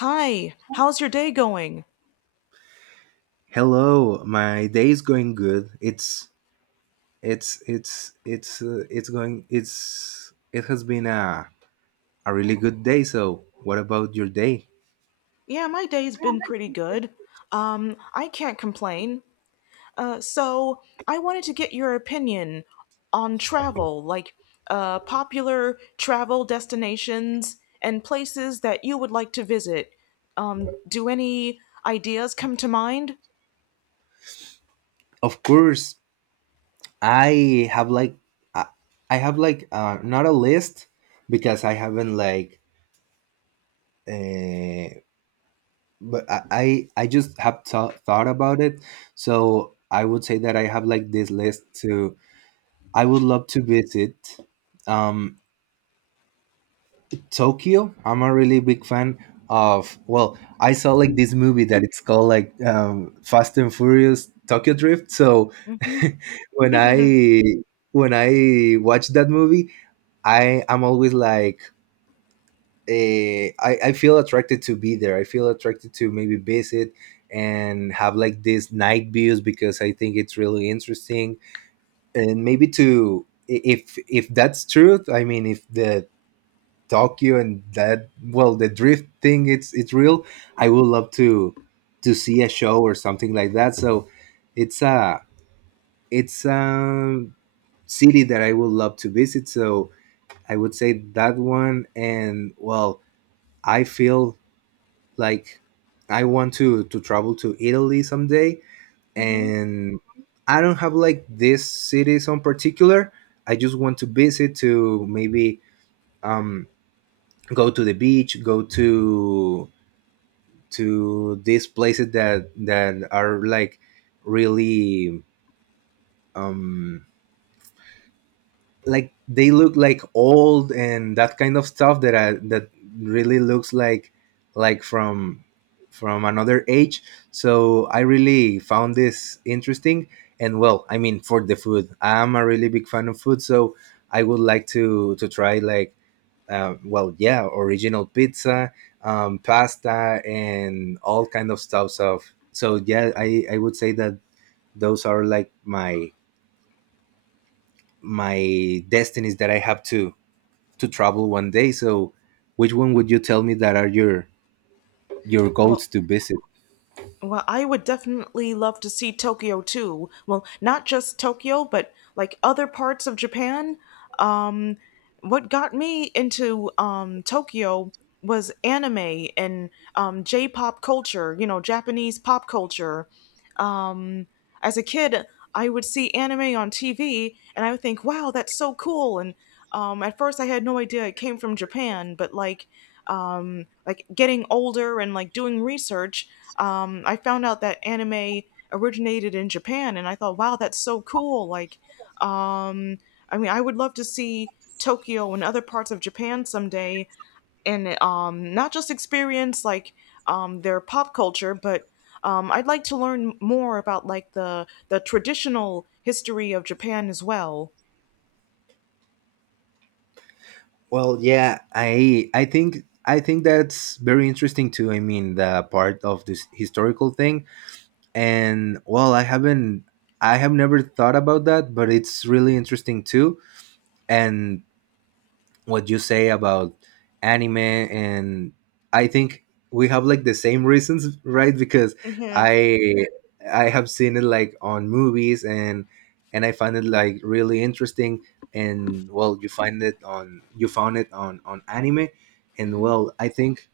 Hi, how's your day going? Hello, my day is going good. It's going it's it has been a really good day. So, what about your day? Yeah, my day's been pretty good. I can't complain. So I wanted to get your opinion on travel, like popular travel destinations and places that you would like to visit. Do any ideas come to mind? Of course, I have like I, I have like not a list because I haven't like uh, but I just have thought about it. So, I would say that I have like this list to I would love to visit. Um Tokyo. I'm a really big fan of. Well, I saw like this movie that it's called like Fast and Furious Tokyo Drift. So Hmm. when I when I watch that movie, I am always like I feel attracted to be there. I feel attracted to maybe visit and have like these night views because I think it's really interesting and maybe to if that's truth, I mean if the Tokyo and that, well, the drift thing, it's real. I would love to see a show or something like that. So it's a it's a city that I would love to visit. So I would say that one. And well, I feel like I want to travel to Italy someday. Hmm. And I don't have like these cities on particular. I just want to visit, to maybe um go to the beach, go to these places that are like really um like they look like old and that kind of stuff that that really looks like from another age. So I really found this interesting. And well, I mean, for the food, I'm a really big fan of food. So I would like to try like yeah, original pizza, pasta, and all kind of stuff. So, so yeah, I would say that those are like my destinies that I have to travel one day. So, which one would you tell me that are your Well, goals to visit? Well, I would definitely love to see Tokyo too. Well, not just Tokyo, but like other parts of Japan. Um, what got me into Tokyo was anime and J-pop culture, you know, Japanese pop culture. Um, as a kid, I would see anime on TV and I would think, wow, that's so cool. And at first, I had no idea it came from Japan, but like getting older and like doing research, I found out that anime originated in Japan, and I thought, wow, that's so cool. Like, um, I mean, I would love to see Tokyo and other parts of Japan someday and not just experience like their pop culture, but I'd like to learn more about like the traditional history of Japan as well. Well, yeah, I think that's very interesting too. I mean, the part of this historical thing, and well, I have never thought about that, but it's really interesting too. And what you say about anime and I think we have like the same reasons, right? Because Mhm. i I have seen it like on movies and I find it like really interesting. And well, you find it on, you found it on anime. And Mhm. well, I think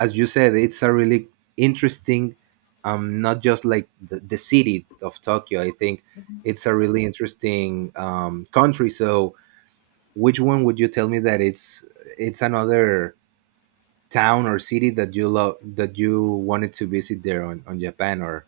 as you said, it's a really interesting not just like the city of Tokyo. I think it's a really interesting country. So which one would you tell me that it's another town or city that you love, that you wanted to visit there on Japan or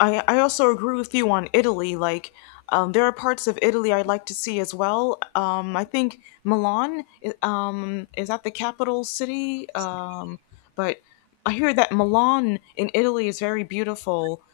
I also agree with you on Italy. Like, there are parts of Italy I'd like to see as well. I think is that the capital city, but I hear that Milan in Italy is very beautiful.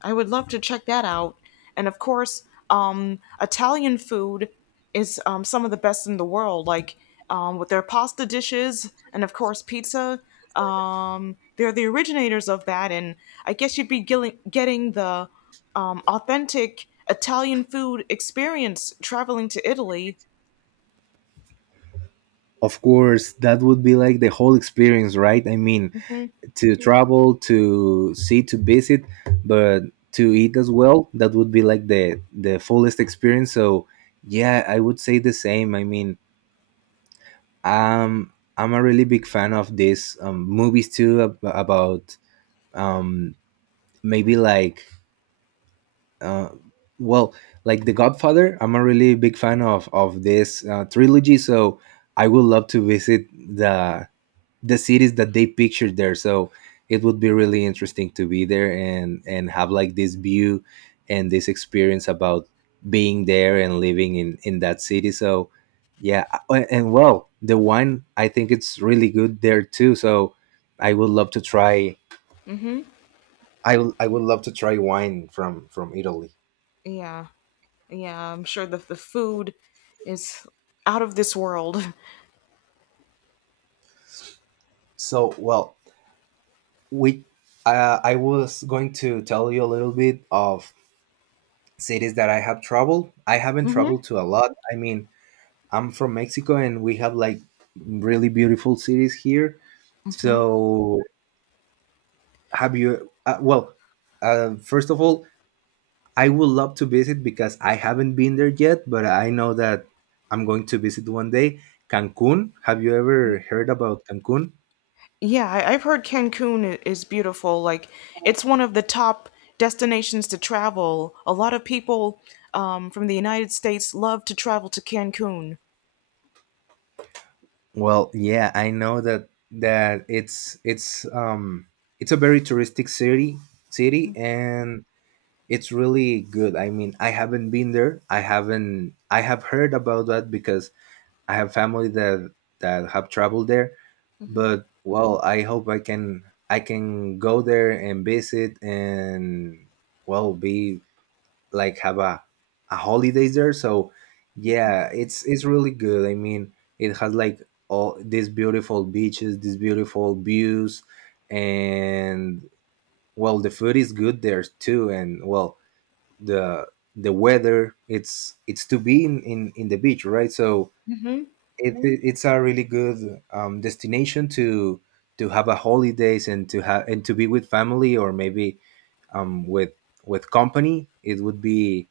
I would love to check that out. And of course, Italian food is some of the best in the world, like with their pasta dishes and, of course, pizza. They're the originators of that. And I guess you'd be getting the authentic Italian food experience traveling to Italy. of course that would be like the whole experience, right? I mean, Hmm. to travel, to see, to visit, but to eat as well, that would be like the fullest experience. So yeah, I would say the same. I mean, I'm a really big fan of these movies too about um maybe like uh, well, like The Godfather. I'm a really big fan of this trilogy. So I would love to visit the cities that they pictured there. So it would be really interesting to be there and have like this view and this experience about being there and living in that city. So yeah, and well, the wine, I think it's really good there too. So I would love to try. Hmm. I would love to try wine from Italy. Yeah. Yeah. I'm sure that the food is out of this world. So well, we I was going to tell you a little bit of cities that I have traveled. I haven't Hmm. traveled to a lot. I mean, I'm from Mexico and we have like really beautiful cities here. Hmm. So have you first of all, I would love to visit, because I haven't been there yet, but I know that I'm going to visit one day, Cancun. Have you ever heard about Cancun? Yeah, I've heard is beautiful. Like, it's one of the top destinations to travel. A lot of people from the United States love to travel to Cancun. Well, yeah, I know that it's it's a very touristic city. And it's really good. I mean, I haven't been there. I haven't I have heard about that because I have family that that have traveled there, Hmm. but well, I can go there and visit and well be like have a holidays there. So yeah, it's really good. I mean, it has like all these beautiful beaches, these beautiful views, and well, the food is good there too, and well, the the weather, it's to be in in the beach, right? So Hmm. Mm. It's a really good destination to have a holidays, and to have and to be with family or maybe um, with with company. It would be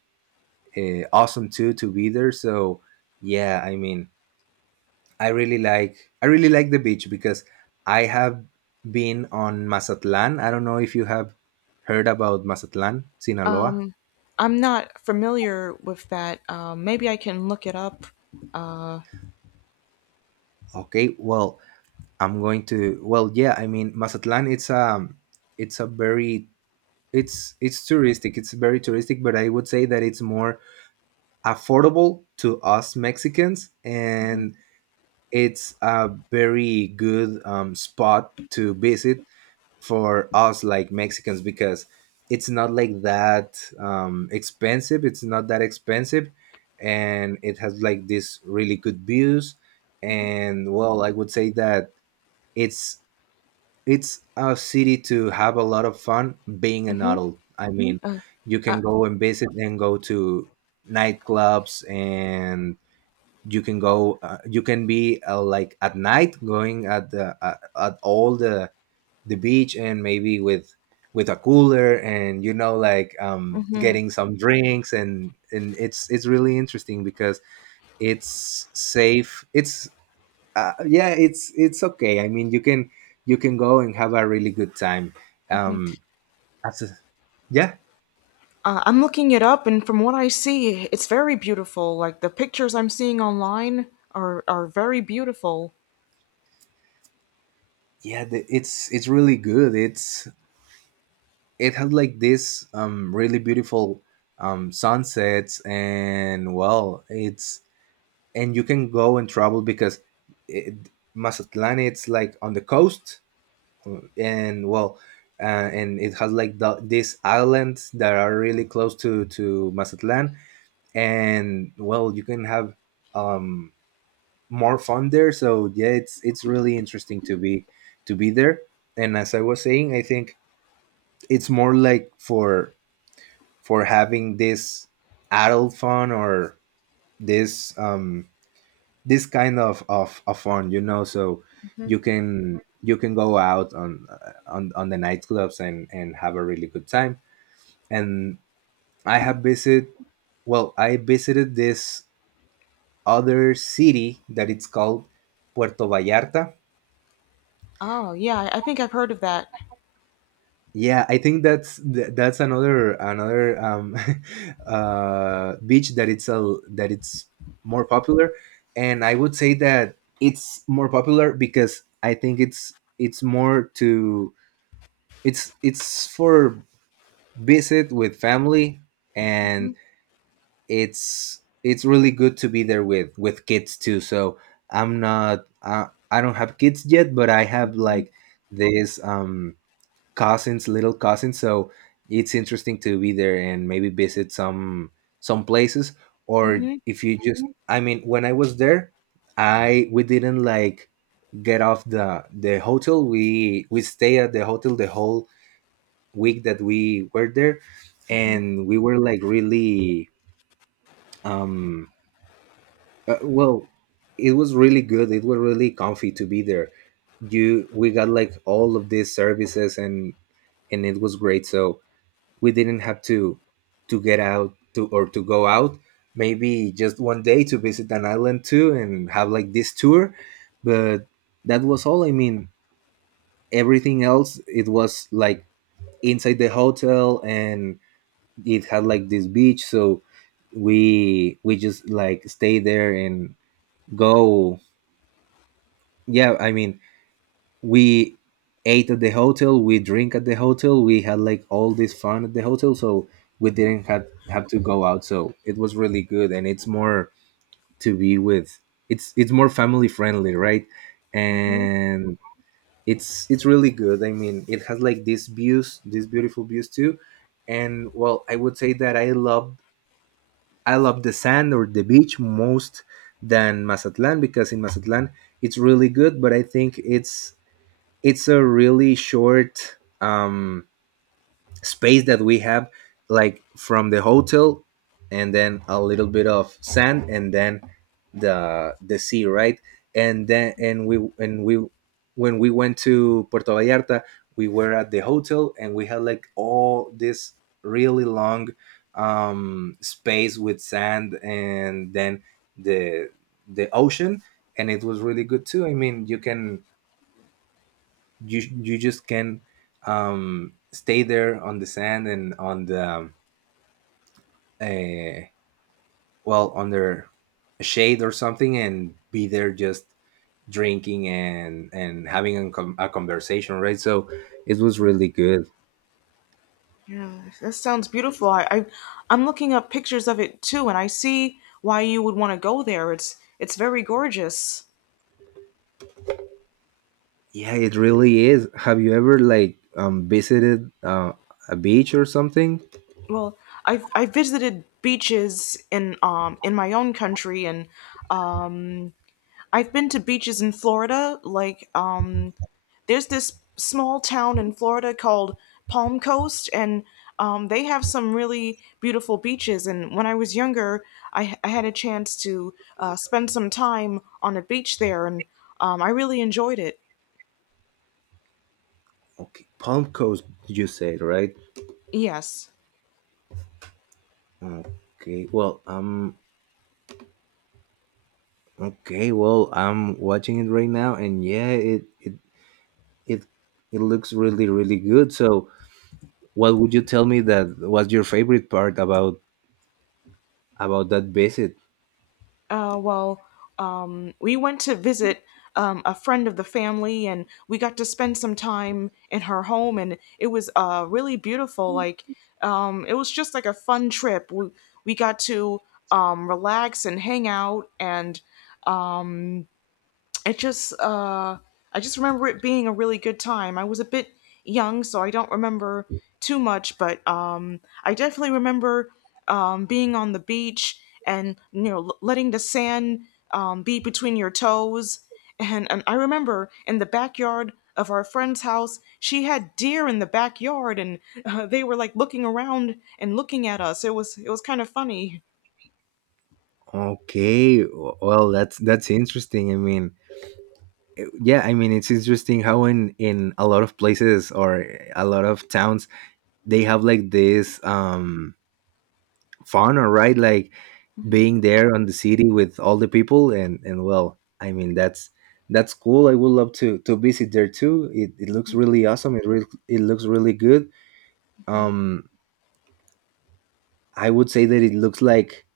awesome too to be there. So yeah, I mean, I really like the beach because I have been on Mazatlan. I don't know if you have heard about Mazatlan, Sinaloa. I'm not familiar with that. Maybe I can look it up. Uh, Okay, well, I'm going to, well, yeah, I mean, Mazatlan, it's a very it's touristic. It's very touristic, but I would say that it's more affordable to us Mexicans, and it's a very good spot to visit for us like Mexicans, because it's not like that expensive. It's not that expensive, and it has like this really good views. And well, I would say that it's it's a city to have a lot of fun being an hmm. adult. I mean, you uh, can go and visit and go to nightclubs and you can go you can be like at night, going at the at all the beach, and maybe with a cooler, and you know, like getting some drinks. And it's really interesting because it's safe. It's yeah, it's okay. I mean, you can go and have a really good time. um as a- yeah, I'm looking it up, and from what I see, it's very beautiful. Like, the pictures I'm seeing online are very beautiful. yeah, it's really good. It's it had like this really beautiful sunsets. And well, it's and you can go and travel because it, Mazatlán it's like on the coast, and well, and it has like these islands that are really close to Mazatlán, and well, you can have um, more fun there. So yeah, it's really interesting to be there. And as I was saying, I think it's more like for having this adult fun, or this this kind of of fun, you know. So you can go out on the nightclubs and have a really good time. And I have visited, well, I visited this other city that it's called Puerto Vallarta. Oh, yeah, I think I've heard of that. Yeah, I think that's that's another another beach that it's a that it's more popular. And I would say that it's more popular because I think it's more to, it's for visit with family. Hmm. And it's really good to be there with kids too. So I'm not I don't have kids yet, but I have like this cousins, little cousins. So it's interesting to be there and maybe visit some places, or Mm-hmm. if you just Mhm. I mean, when I was there, I we didn't like get off the hotel. We stay at the hotel the whole week that we were there. And we were like really um uh, well it was really good. It was really comfy to be there. You We got like all of these services, and it was great. So we didn't have to get out to, or to go out, maybe just one day to visit an island too and have like this tour. But that was all. I mean, everything else, it was like inside the hotel. And it had like this beach. So we just like stay there and go. Yeah, I mean, we ate at the hotel, we drink at the hotel, we had like all this fun at the hotel. So we didn't have to go out. So it was really good. And it's more to be with, it's more family friendly, right? Mm-hmm. And it's really good. I mean, it has like these views, these beautiful views too. And well, I would say that I love the sand or the beach most than Mazatlan, because in Mazatlan it's really good, but I think it's a really short space that we have like from the hotel, and then a little bit of sand, and then the sea, right? And then and we, when we went to Puerto Vallarta, we were at the hotel and we had like all this really long space with sand, and then the the ocean. And it was really good too. I mean you can you just can stay there on the sand and on the uh, well, under a shade or something and be there just drinking and having a conversation, right? So it was really good. Yeah, that sounds beautiful. I'm looking up pictures of it too, and I see why you would want to go there. It's very gorgeous. Yeah, it really is. Have you ever like visited a beach or something? Well, I've visited beaches in my own country, and I've been to beaches in Florida, like there's this small town in Florida called Palm Coast, and they have some really beautiful beaches. And when I was younger, I had a chance to spend some time on a beach there, and I really enjoyed it. Okay, palm coast you said, right? Yes. Okay. Okay, well, I'm watching it right now and yeah, it it it looks really really good. So, what would you tell me that was your favorite part about that visit? Well, we went to visit a friend of the family, and we got to spend some time in her home, and it was really beautiful. Like, it was just like a fun trip. We got to relax and hang out, and it just I just remember it being a really good time. I was a bit young, so I don't remember too much, but I definitely remember being on the beach and you know letting the sand be between your toes and I remember in the backyard of our friend's house, she had deer in the backyard and they were like looking around and looking at us. It was kind of funny. Okay, well, that's interesting. I mean, yeah, I mean it's interesting how in a lot of places or a lot of towns they have like this fun or right, like being there on the city with all the people and well, I mean that's cool. I would love to visit there too. It looks really awesome. It looks really good. Um I would say that it looks like,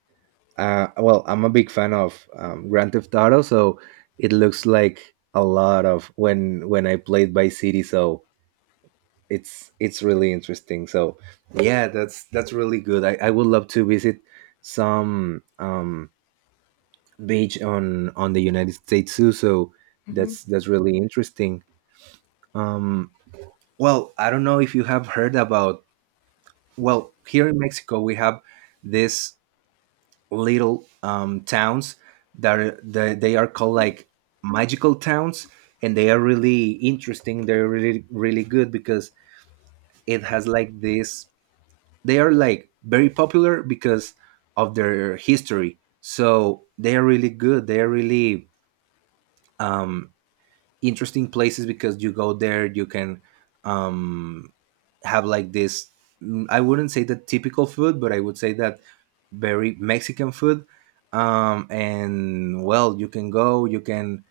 well, I'm a big fan of Grand Theft Auto, so it looks like a lot of when I played by City. So it's really interesting. So yeah, that's really good. I would love to visit some beach on the United States too. So that's really interesting. Um, well, I don't know if you have heard about. Well, here in Mexico, we have this little towns that are, that they are called like magical towns, and they are really interesting. They're really really good because it has like this. They are like very popular because of their history. So they are really good. They are really um, interesting places because you go there, you can um, have like this I wouldn't say the typical food, but I would say that very Mexican food. And well, you can go, you can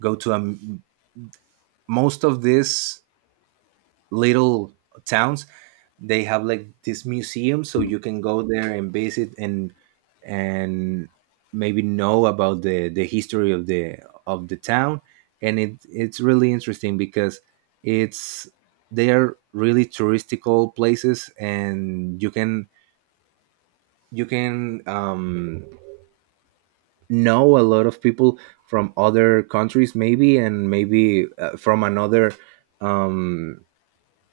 go to a m most of this little towns, they have like this museum, so you can go there and visit and and maybe know about the history of the town. And it's really interesting because it's they are really touristical places and you can you can um know a lot of people from other countries maybe and maybe from another um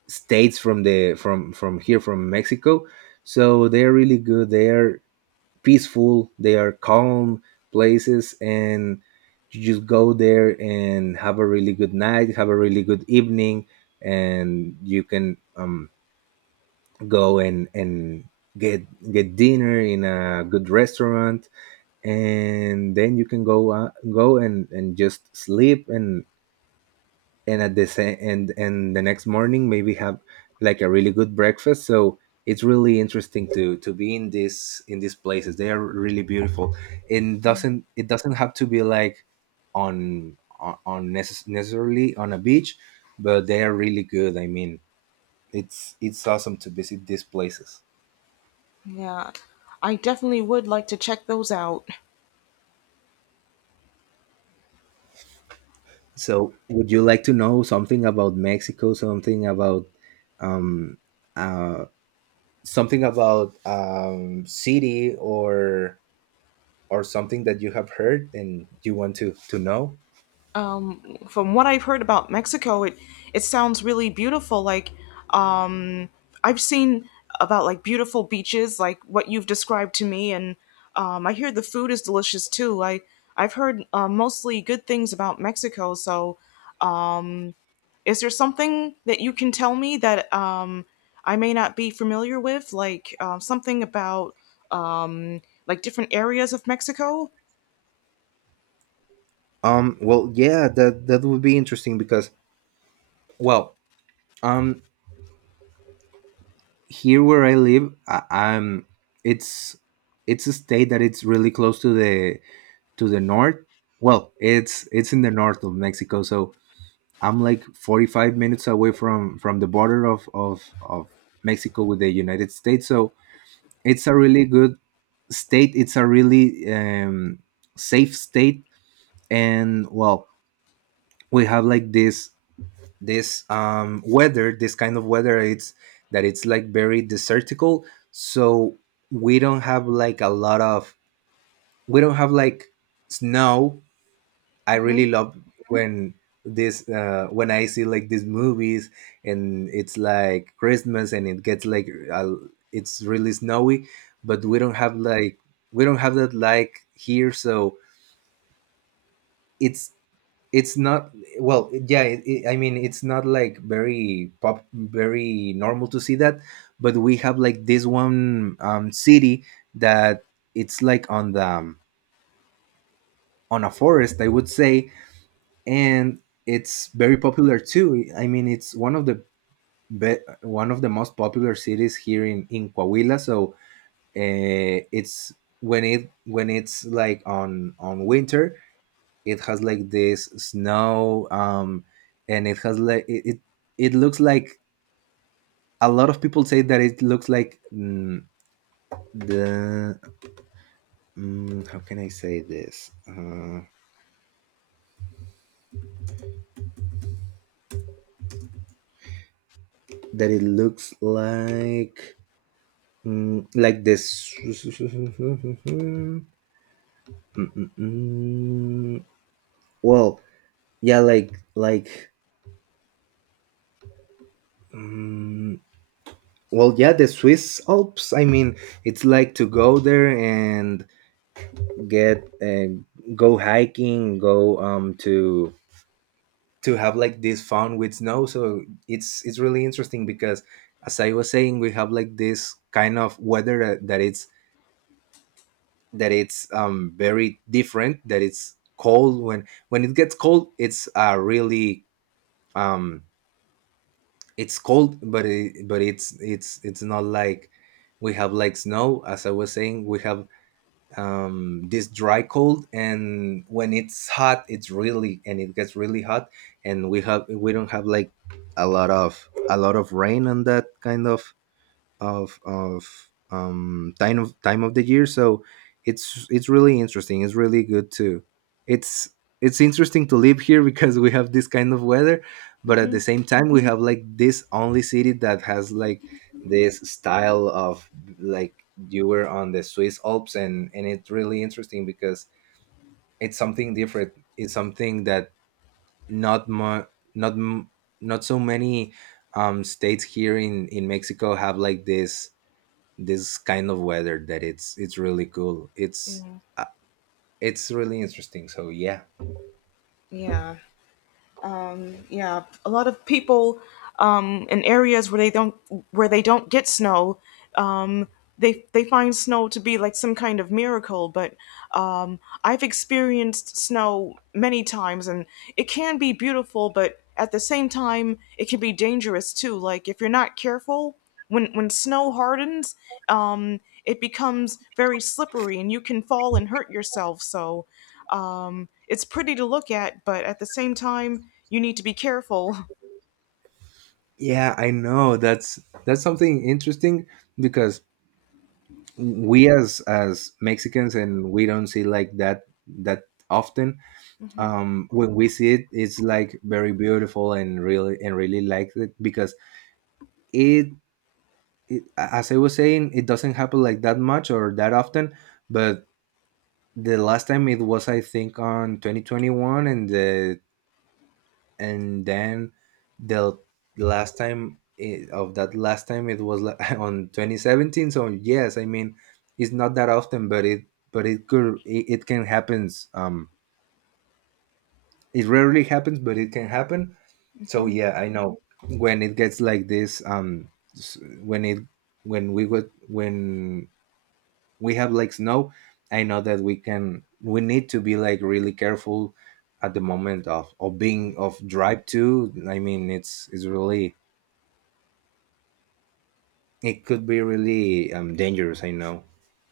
states from the from here from Mexico. So they're really good. They are peaceful. They are calm places, and you just go there and have a really good night, have a really good evening, and you can go and get get dinner in a good restaurant, and then you can go go and just sleep and at the same and the next morning maybe have like a really good breakfast. So it's really interesting to be in this in these places. They are really beautiful and doesn't it doesn't have to be like on necessarily on a beach, but they are really good. I mean, it's awesome to visit these places. Yeah, I definitely would like to check those out. So would you like to know something about Mexico, um uh something about city or something that you have heard and you want to know? From what I've heard about Mexico, it sounds really beautiful. Like, um, I've seen about like beautiful beaches, like what you've described to me, and I hear the food is delicious too. I've heard mostly good things about Mexico. So, is there something that you can tell me that I may not be familiar with, like something about like different areas of Mexico? Well, yeah, that would be interesting because, well, um, here where I live, I'm it's it's a state that it's really close to the north. Well, it's in the north of Mexico, so I'm like 45 minutes away from the border of Mexico with the United States. So it's a really good state. It's a really safe state, and well, we have like this weather, this kind of weather. It's That it's like very desertical, so we don't have like a lot of, we don't have like snow. I Hmm. really love when this when I see like these movies and it's like Christmas and it gets like it's really snowy, but we don't have like, we don't have that like here. So it's it's not, well, yeah, I mean it's not like very pop, very normal to see that. But we have like this one city that it's like on the on a forest, I would say, and it's very popular too. I mean it's one of the one of the most popular cities here in Coahuila. So it's when it when it's like on winter, it has like this snow. And it has like it looks like, a lot of people say that it looks like the how can I say this, that it looks like like this. Mm, mm, mm. Well, yeah, like mm, well, yeah, the Swiss Alps. I mean, it's like to go there and get and go hiking, go to have like this fun with snow. So it's really interesting because as I was saying, we have like this kind of weather that it's very different, that it's cold. When it gets cold, it's really, um it's cold, but it's not like we have like snow. As I was saying, we have this dry cold. And when it's hot, it's really, and it gets really hot, and we have, we don't have like a lot of, a lot of rain on that kind of time of the year. So it's really interesting, it's really good too. it's it's interesting to live here because we have this kind of weather, but at Hmm. the same time we have like this only city that has like this style of, like you were on the Swiss Alps. And it's really interesting because it's something different, it's something that not mu- not m- not so many states here in Mexico have like this kind of weather that it's really cool. Uh, it's really interesting, so yeah. Yeah. Yeah, a lot of people in areas where they don't get snow, um, they find snow to be like some kind of miracle. But I've experienced snow many times, and it can be beautiful, but at the same time, it can be dangerous too. Like if you're not careful, when snow hardens, um, it becomes very slippery, and you can fall and hurt yourself. So. It's pretty to look at, but at the same time, you need to be careful. Yeah, I know, that's something interesting because we, as Mexicans, and we don't see like that that often. When we see it, it's like very beautiful and really, and really like it, because it, it, as I was saying, it doesn't happen like that much or that often. But the last time it was, I think, on 2021. And the and then the last time of that, last time it was like on 2017. So yes, I mean, it's not that often, but it could, it can happens. It rarely happens, but it can happen. So yeah, I know. When it gets like this when it, when we would when we have like snow, I know that we can, we need to be like really careful at the moment of being of drive to. I mean, it's really, it could be really dangerous, I know.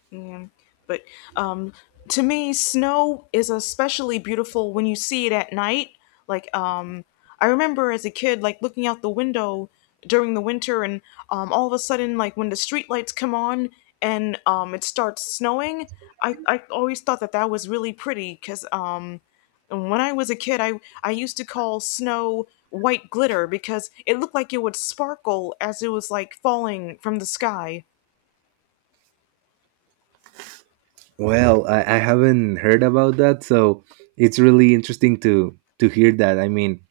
Yeah. But um, to me, snow is especially beautiful when you see it at night. Like, I remember as a kid, like looking out the window during the winter, and all of a sudden, like when the street lights come on and it starts snowing, I always thought that that was really pretty because when I was a kid, I used to call snow white glitter because it looked like it would sparkle as it was like falling from the sky. Well, I haven't heard about that, so it's really interesting to hear that. I mean,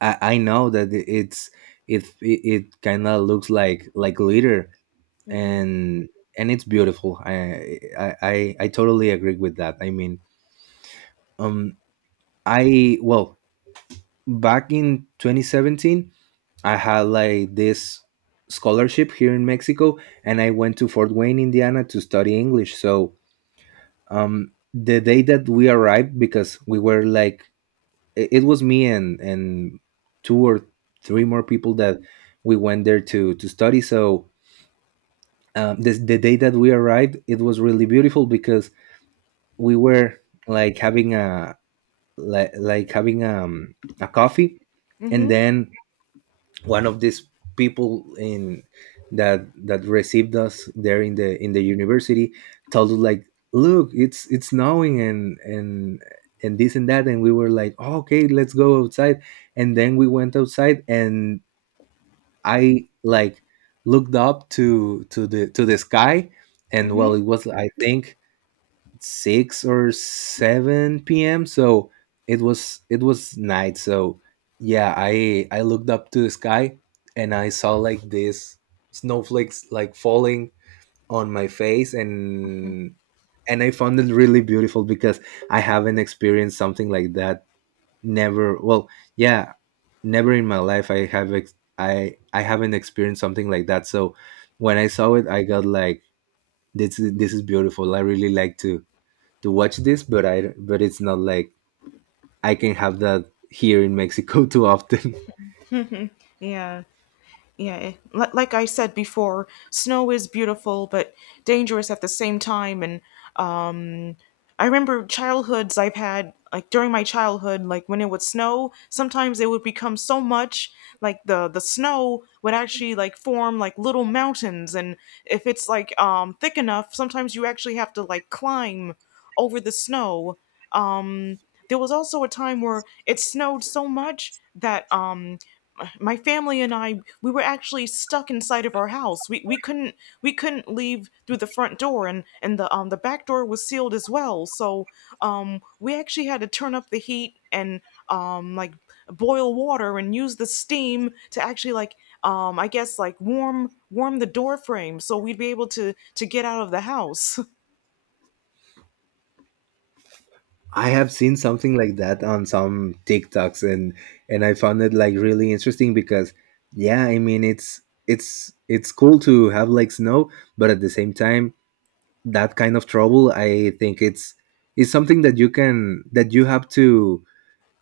I know that it's it kind of looks like glitter, Hmm. and it's beautiful. I totally agree with that. I mean, um I, well, back in 2017 I had like this scholarship here in Mexico, and I went to Fort Wayne, Indiana to study English. So the day that we arrived, because we were like, it was me and two or three more people that we went there to study. So the day that we arrived it was really beautiful because we were like having a like having a coffee. Mm And hmm. then one of these people in that received us there in the university told us like, look, it's snowing and and this and that. And we were like, "Oh, okay, let's go outside." And then we went outside and I like looked up to the sky. And well, it Mm was, I think, six or seven p.m. So it was, it was night. So yeah, I looked up to the sky and I saw like this snowflakes like falling on my face. hmm. And I found it really beautiful because I haven't experienced something like that. Never. Well, yeah, never in my life I have I haven't experienced something like that. So when I saw it, I got like, this is, this is beautiful. I really like to watch this, but I but it's not like I can have that here in Mexico too often. Yeah, yeah. Like I said before, snow is beautiful but dangerous at the same time. And um, I remember childhoods I've had, like during my childhood, like when it would snow, sometimes it would become so much, like the snow would actually like form like little mountains. And if it's like thick enough, sometimes you actually have to like climb over the snow. Um, there was also a time where it snowed so much that my family and I we were actually stuck inside of our house. We we couldn't leave through the front door and the back door was sealed as well. So we actually had to turn up the heat and like boil water and use the steam to actually like I guess like warm the door frame so we'd be able to get out of the house. I have seen something like that on some TikToks and I found it like really interesting because yeah, I mean it's cool to have like snow, but at the same time that kind of trouble I think it's something that you can that you have to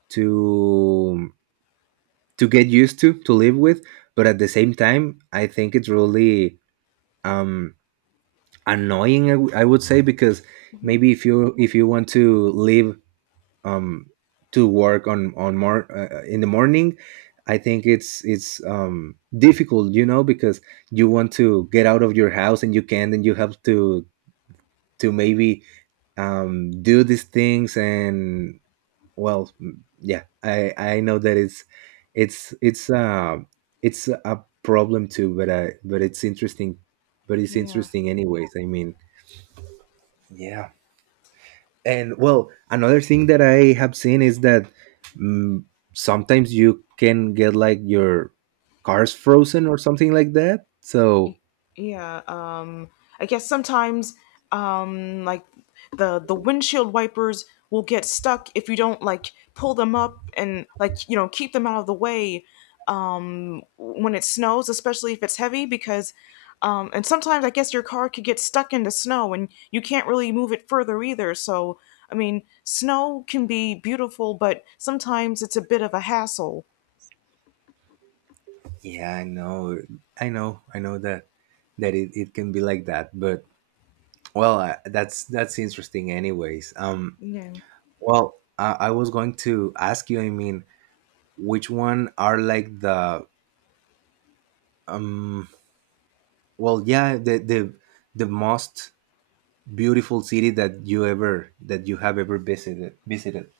to to get used to live with, but at the same time I think it's really um annoying I would say because Mhm. maybe if you want to leave um to work on more in the morning. I think it's difficult you know because you want to get out of your house and you can't and you have to maybe do these things and. Well, yeah, I know that it's it's a problem too, but I but it's interesting, but it's Yeah. interesting anyways. I mean, yeah. And well, another thing that I have seen is that, mm, sometimes you can get like your cars frozen or something like that. So Yeah, I guess sometimes like the windshield wipers will get stuck if you don't like pull them up and like you know keep them out of the way when it snows, especially if it's heavy, because and sometimes I guess your car could get stuck in the snow and you can't really move it further either. So I mean, snow can be beautiful, but sometimes it's a bit of a hassle. yeah, I know, I know that that it can be like that, but well that's interesting anyways. Yeah. Well I was going to ask you, I mean, which one are like the um well yeah the most beautiful city that you ever that you have ever visited?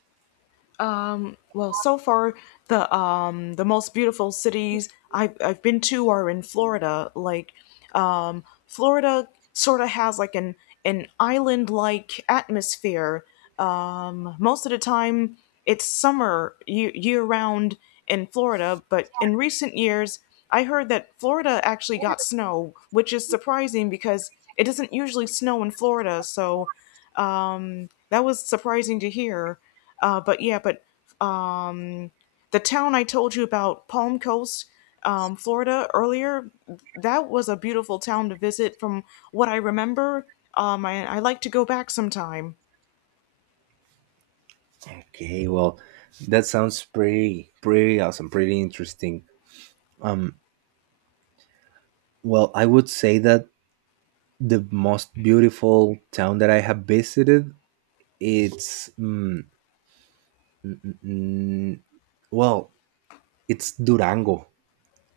Well, so far the most beautiful cities I've been to are in Florida. Like, Florida sort of has like an island like atmosphere. Most of the time it's summer year round in Florida, but in recent years I heard that Florida actually got snow, which is surprising because it doesn't usually snow in Florida. So, that was surprising to hear. But yeah, but um, the town I told you about, Palm Coast, Florida, earlier, that was a beautiful town to visit from what I remember. I like to go back sometime. Okay, well, that sounds pretty pretty awesome, pretty interesting. um well, I would say that the most beautiful town that I have visited, it's mm, mm, mm, well, it's Durango.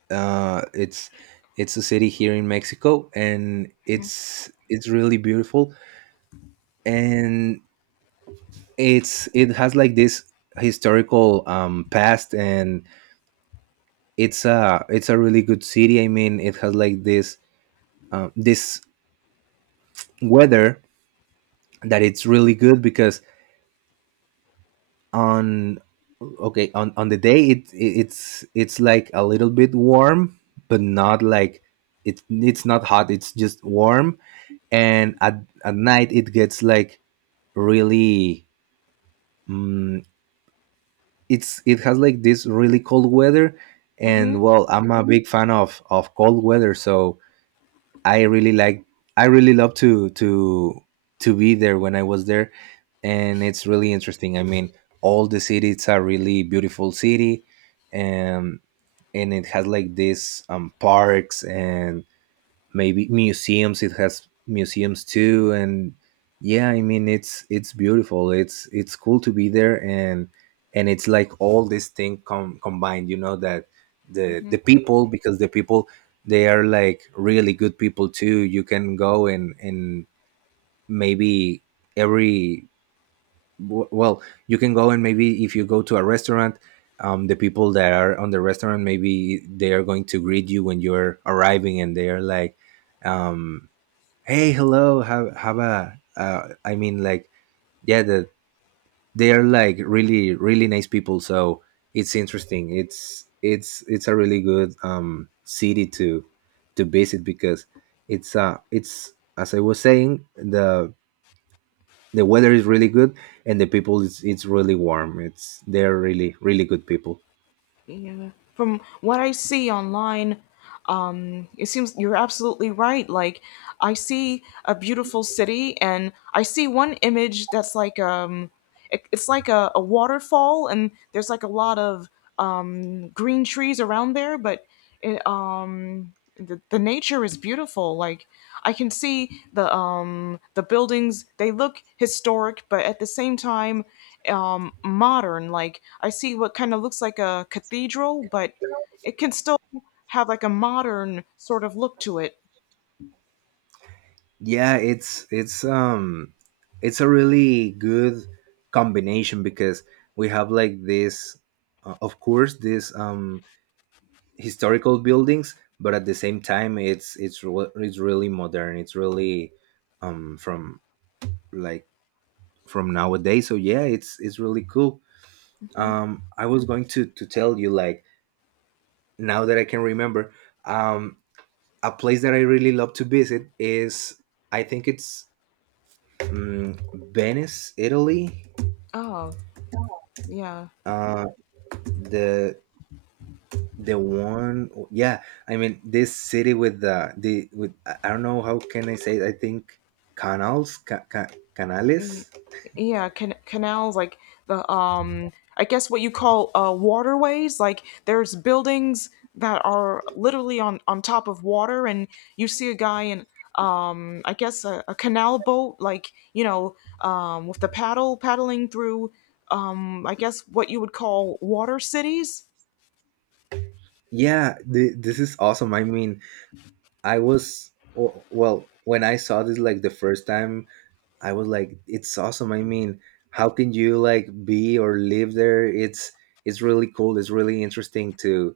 uh it's it's a city here in Mexico, and it's really beautiful. And it's it has like this historical past, and it's a really good city. I mean, it has like this this weather that it's really good because on okay, on the day, it it's like a little bit warm, but not like it it's not hot, it's just warm. And at night it gets like really mm, it's it has like this really cold weather. Mm-hmm. And well, I'm a big fan of cold weather. So I really like, I really love to be there when I was there. And it's really interesting. I mean, all the city it's a really beautiful city. and and it has like this parks and maybe museums, it has museums too. And yeah, I mean, it's beautiful, it's cool to be there. And it's like all this combined, you know, that Mm-hmm. the people, because the people they are like really good people too. You can go and maybe every well, you can go and maybe if you go to a restaurant, the people that are on the restaurant maybe they are going to greet you when you're arriving, and they are like, um, hey, hello, have a I mean like yeah, the they are like really really nice people. So it's interesting, it's a really good city to visit, because it's as I was saying, the weather is really good, and the people it's really warm, it's they're really really good people. Yeah. From what I see online, it seems you're absolutely right. Like, I see a beautiful city, and I see one image that's like it's like a waterfall, and there's like a lot of green trees around there, but the nature is beautiful like I can see the buildings they look historic but at the same time modern like I see what kind of looks like a cathedral but it can still have like a modern sort of look to it. Yeah, it's a really good combination because we have like this of course this historical buildings, but at the same time it's really modern, it's really from like from nowadays. So yeah, it's really cool. I was going to tell you like, now that I can remember, um a place that I really love to visit is, I think it's, Mm, Venice, Italy. Oh, yeah. Uh, the the one, yeah. I mean, this city with the with, I don't know how can I say it, I think, canals, Y- canales. Yeah, can canals like the I guess what you call waterways, like there's buildings that are literally on top of water and you see a guy in I guess a canal boat like, you know, with the paddle paddling through I guess what you would call water cities. Yeah, this is awesome. I mean, well, when I saw this like the first time, I was like, it's awesome. I mean, how can you like be or live there? It's really cool. It's really interesting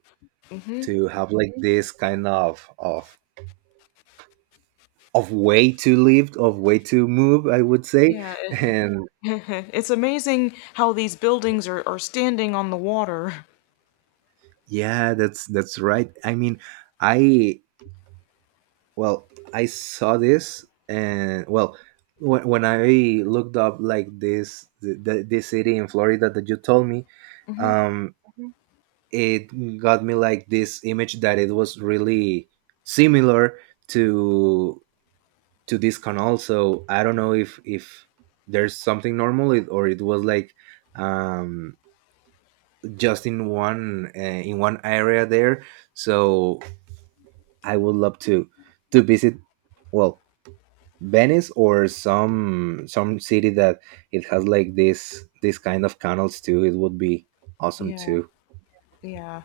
Mhm. to have like this kind of way to live, of way to move, I would say. Yeah, And it's amazing how these buildings are standing on the water. yeah, that's right. I mean, I well, I saw this, and well, when I looked up like this this city in Florida that you told me, Mhm. um Mhm. It got me like this image that it was really similar to to this canal. So I don't know if there's something normal or it was like um just in one area there. So I would love to visit, well, Venice or some city that it has like this kind of canals too. It would be awesome Yeah. too. Yeah.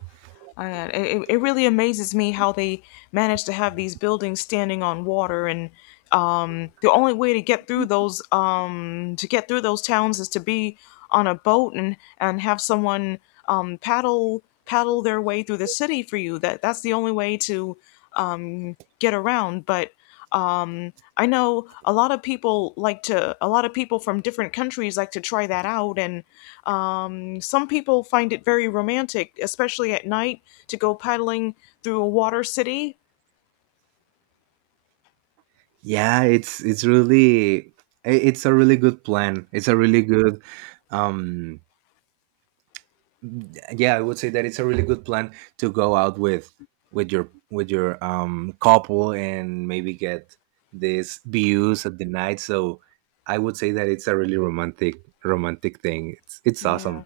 And it really amazes me how they manage to have these buildings standing on water and the only way to get through those to get through those towns is to be on a boat and have someone paddle their way through the city for you that that's the only way to get around but I know a lot of people like to a lot of people from different countries like to try that out and some people find it very romantic, especially at night, to go paddling through a water city. Yeah, it's really it's a really good plan. It's a really good um yeah, I would say that it's a really good plan to go out with your couple, and maybe get these views at the night. So I would say that it's a really romantic, romantic thing. It's Yeah. awesome.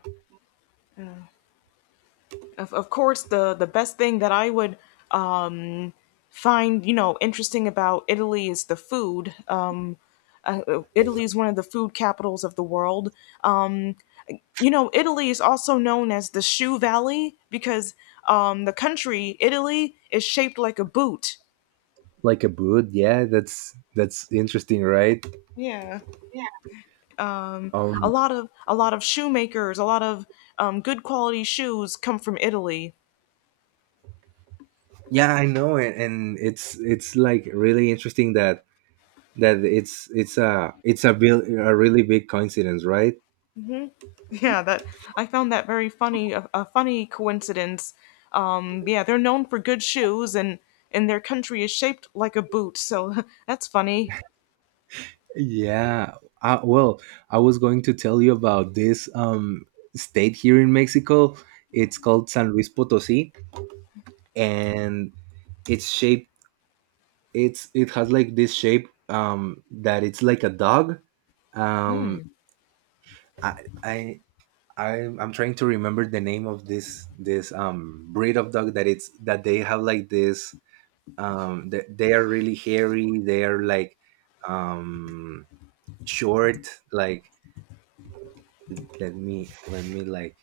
Of course, the best thing that I would um, find, you know, interesting about Italy is the food. Italy is one of the food capitals of the world. Um, you know, Italy is also known as the shoe valley because the country, Italy, is shaped like a boot. Like a boot, yeah, that's interesting, right? Yeah. Yeah. Um, um a lot of shoemakers, a lot of good quality shoes come from Italy. yeah, I know. And it's like really interesting that that it's a it's a really big coincidence, right? Yeah, that I found that very funny, a funny coincidence. Yeah, they're known for good shoes, and their country is shaped like a boot, so that's funny. Yeah. Well, I was going to tell you about this state here in Mexico. It's called San Luis Potosí, and it's shaped, It's it has like this shape, that it's like a dog. Hmm. Um, I I. I'm trying to remember the name of this this breed of dog that it's that they have like this, they are really hairy, they are like um, short, like, let me like,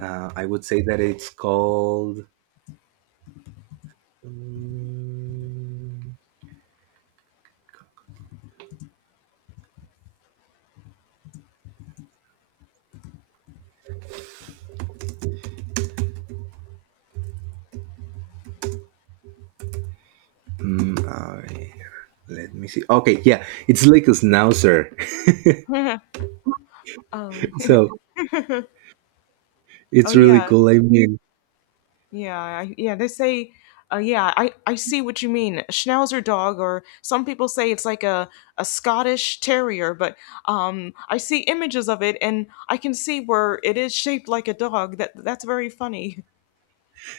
I would say that it's called, Mm, alright, let me see. Okay, yeah, it's like a schnauzer. Oh, oh So it's really yeah. cool, I mean. Yeah, yeah, they say, yeah, I see what you mean. A Schnauzer dog, or some people say it's like a Scottish terrier, but I see images of it and I can see where it is shaped like a dog. That that's very funny.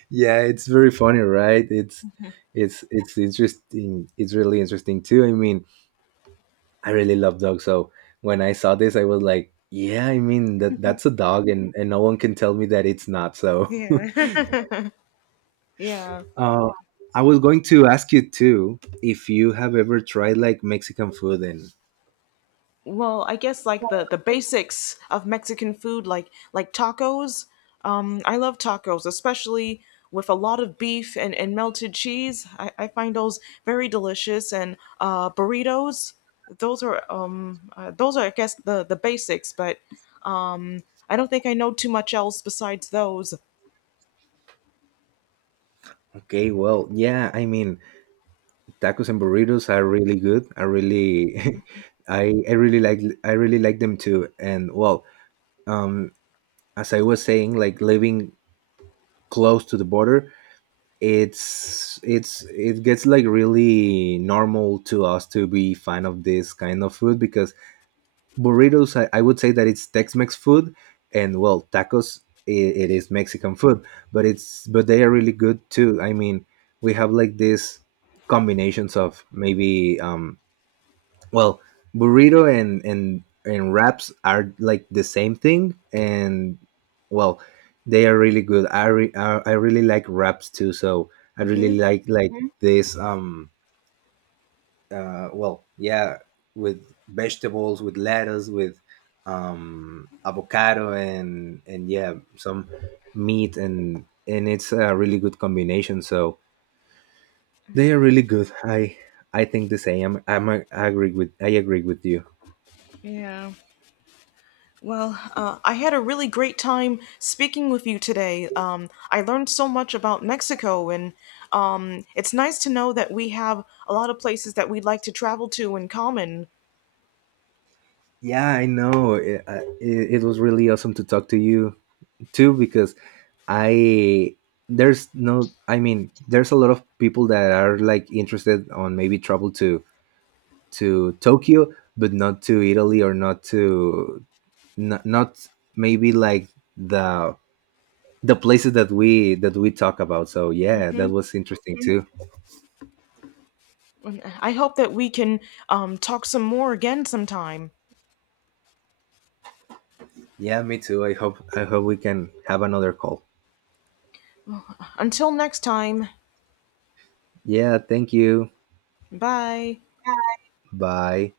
Yeah, it's very funny, right? It's it's interesting, it's really interesting too, I mean, I really love dogs. So when I saw this I was like, yeah, I mean, that that's a dog, and no one can tell me that it's not. So Yeah. Yeah. Uh, I was going to ask you too if you have ever tried like Mexican food. And Well, I guess like the basics of Mexican food, like tacos. I love tacos, especially with a lot of beef and melted cheese. I find those very delicious, and burritos. Those are I guess the basics, but I don't think I know too much else besides those. okay, well, yeah, I mean, tacos and burritos are really good. I really, I really like, I really like them too. And well, um, as I was saying, like living close to the border, it's it gets like really normal to us to be fan of this kind of food because burritos, I would say that it's tex-mex food. And well, tacos, I it is Mexican food, but it's but they are really good too. I mean, we have like these combinations of maybe well, burrito and wraps are like the same thing. And well, they are really good. I really like wraps too. So I really Hmm. Like Mhm. this well, yeah, with vegetables, with lettuce, with avocado, and yeah, some meat, and it's a really good combination. So they are really good. I think the same. I agree with, I agree with you. Yeah. Well, I had a really great time speaking with you today. I learned so much about Mexico, and it's nice to know that we have a lot of places that we'd like to travel to in common. Yeah, I know. It, it was really awesome to talk to you too because I there's no, I mean there's a lot of people that are like interested on maybe travel to Tokyo, but not to Italy or not to not maybe like the the places that we talk about. So yeah, that was interesting too. I hope that we can talk some more again sometime. Yeah, me too. I hope we can have another call. Until next time, Yeah, thank you. bye. Bye.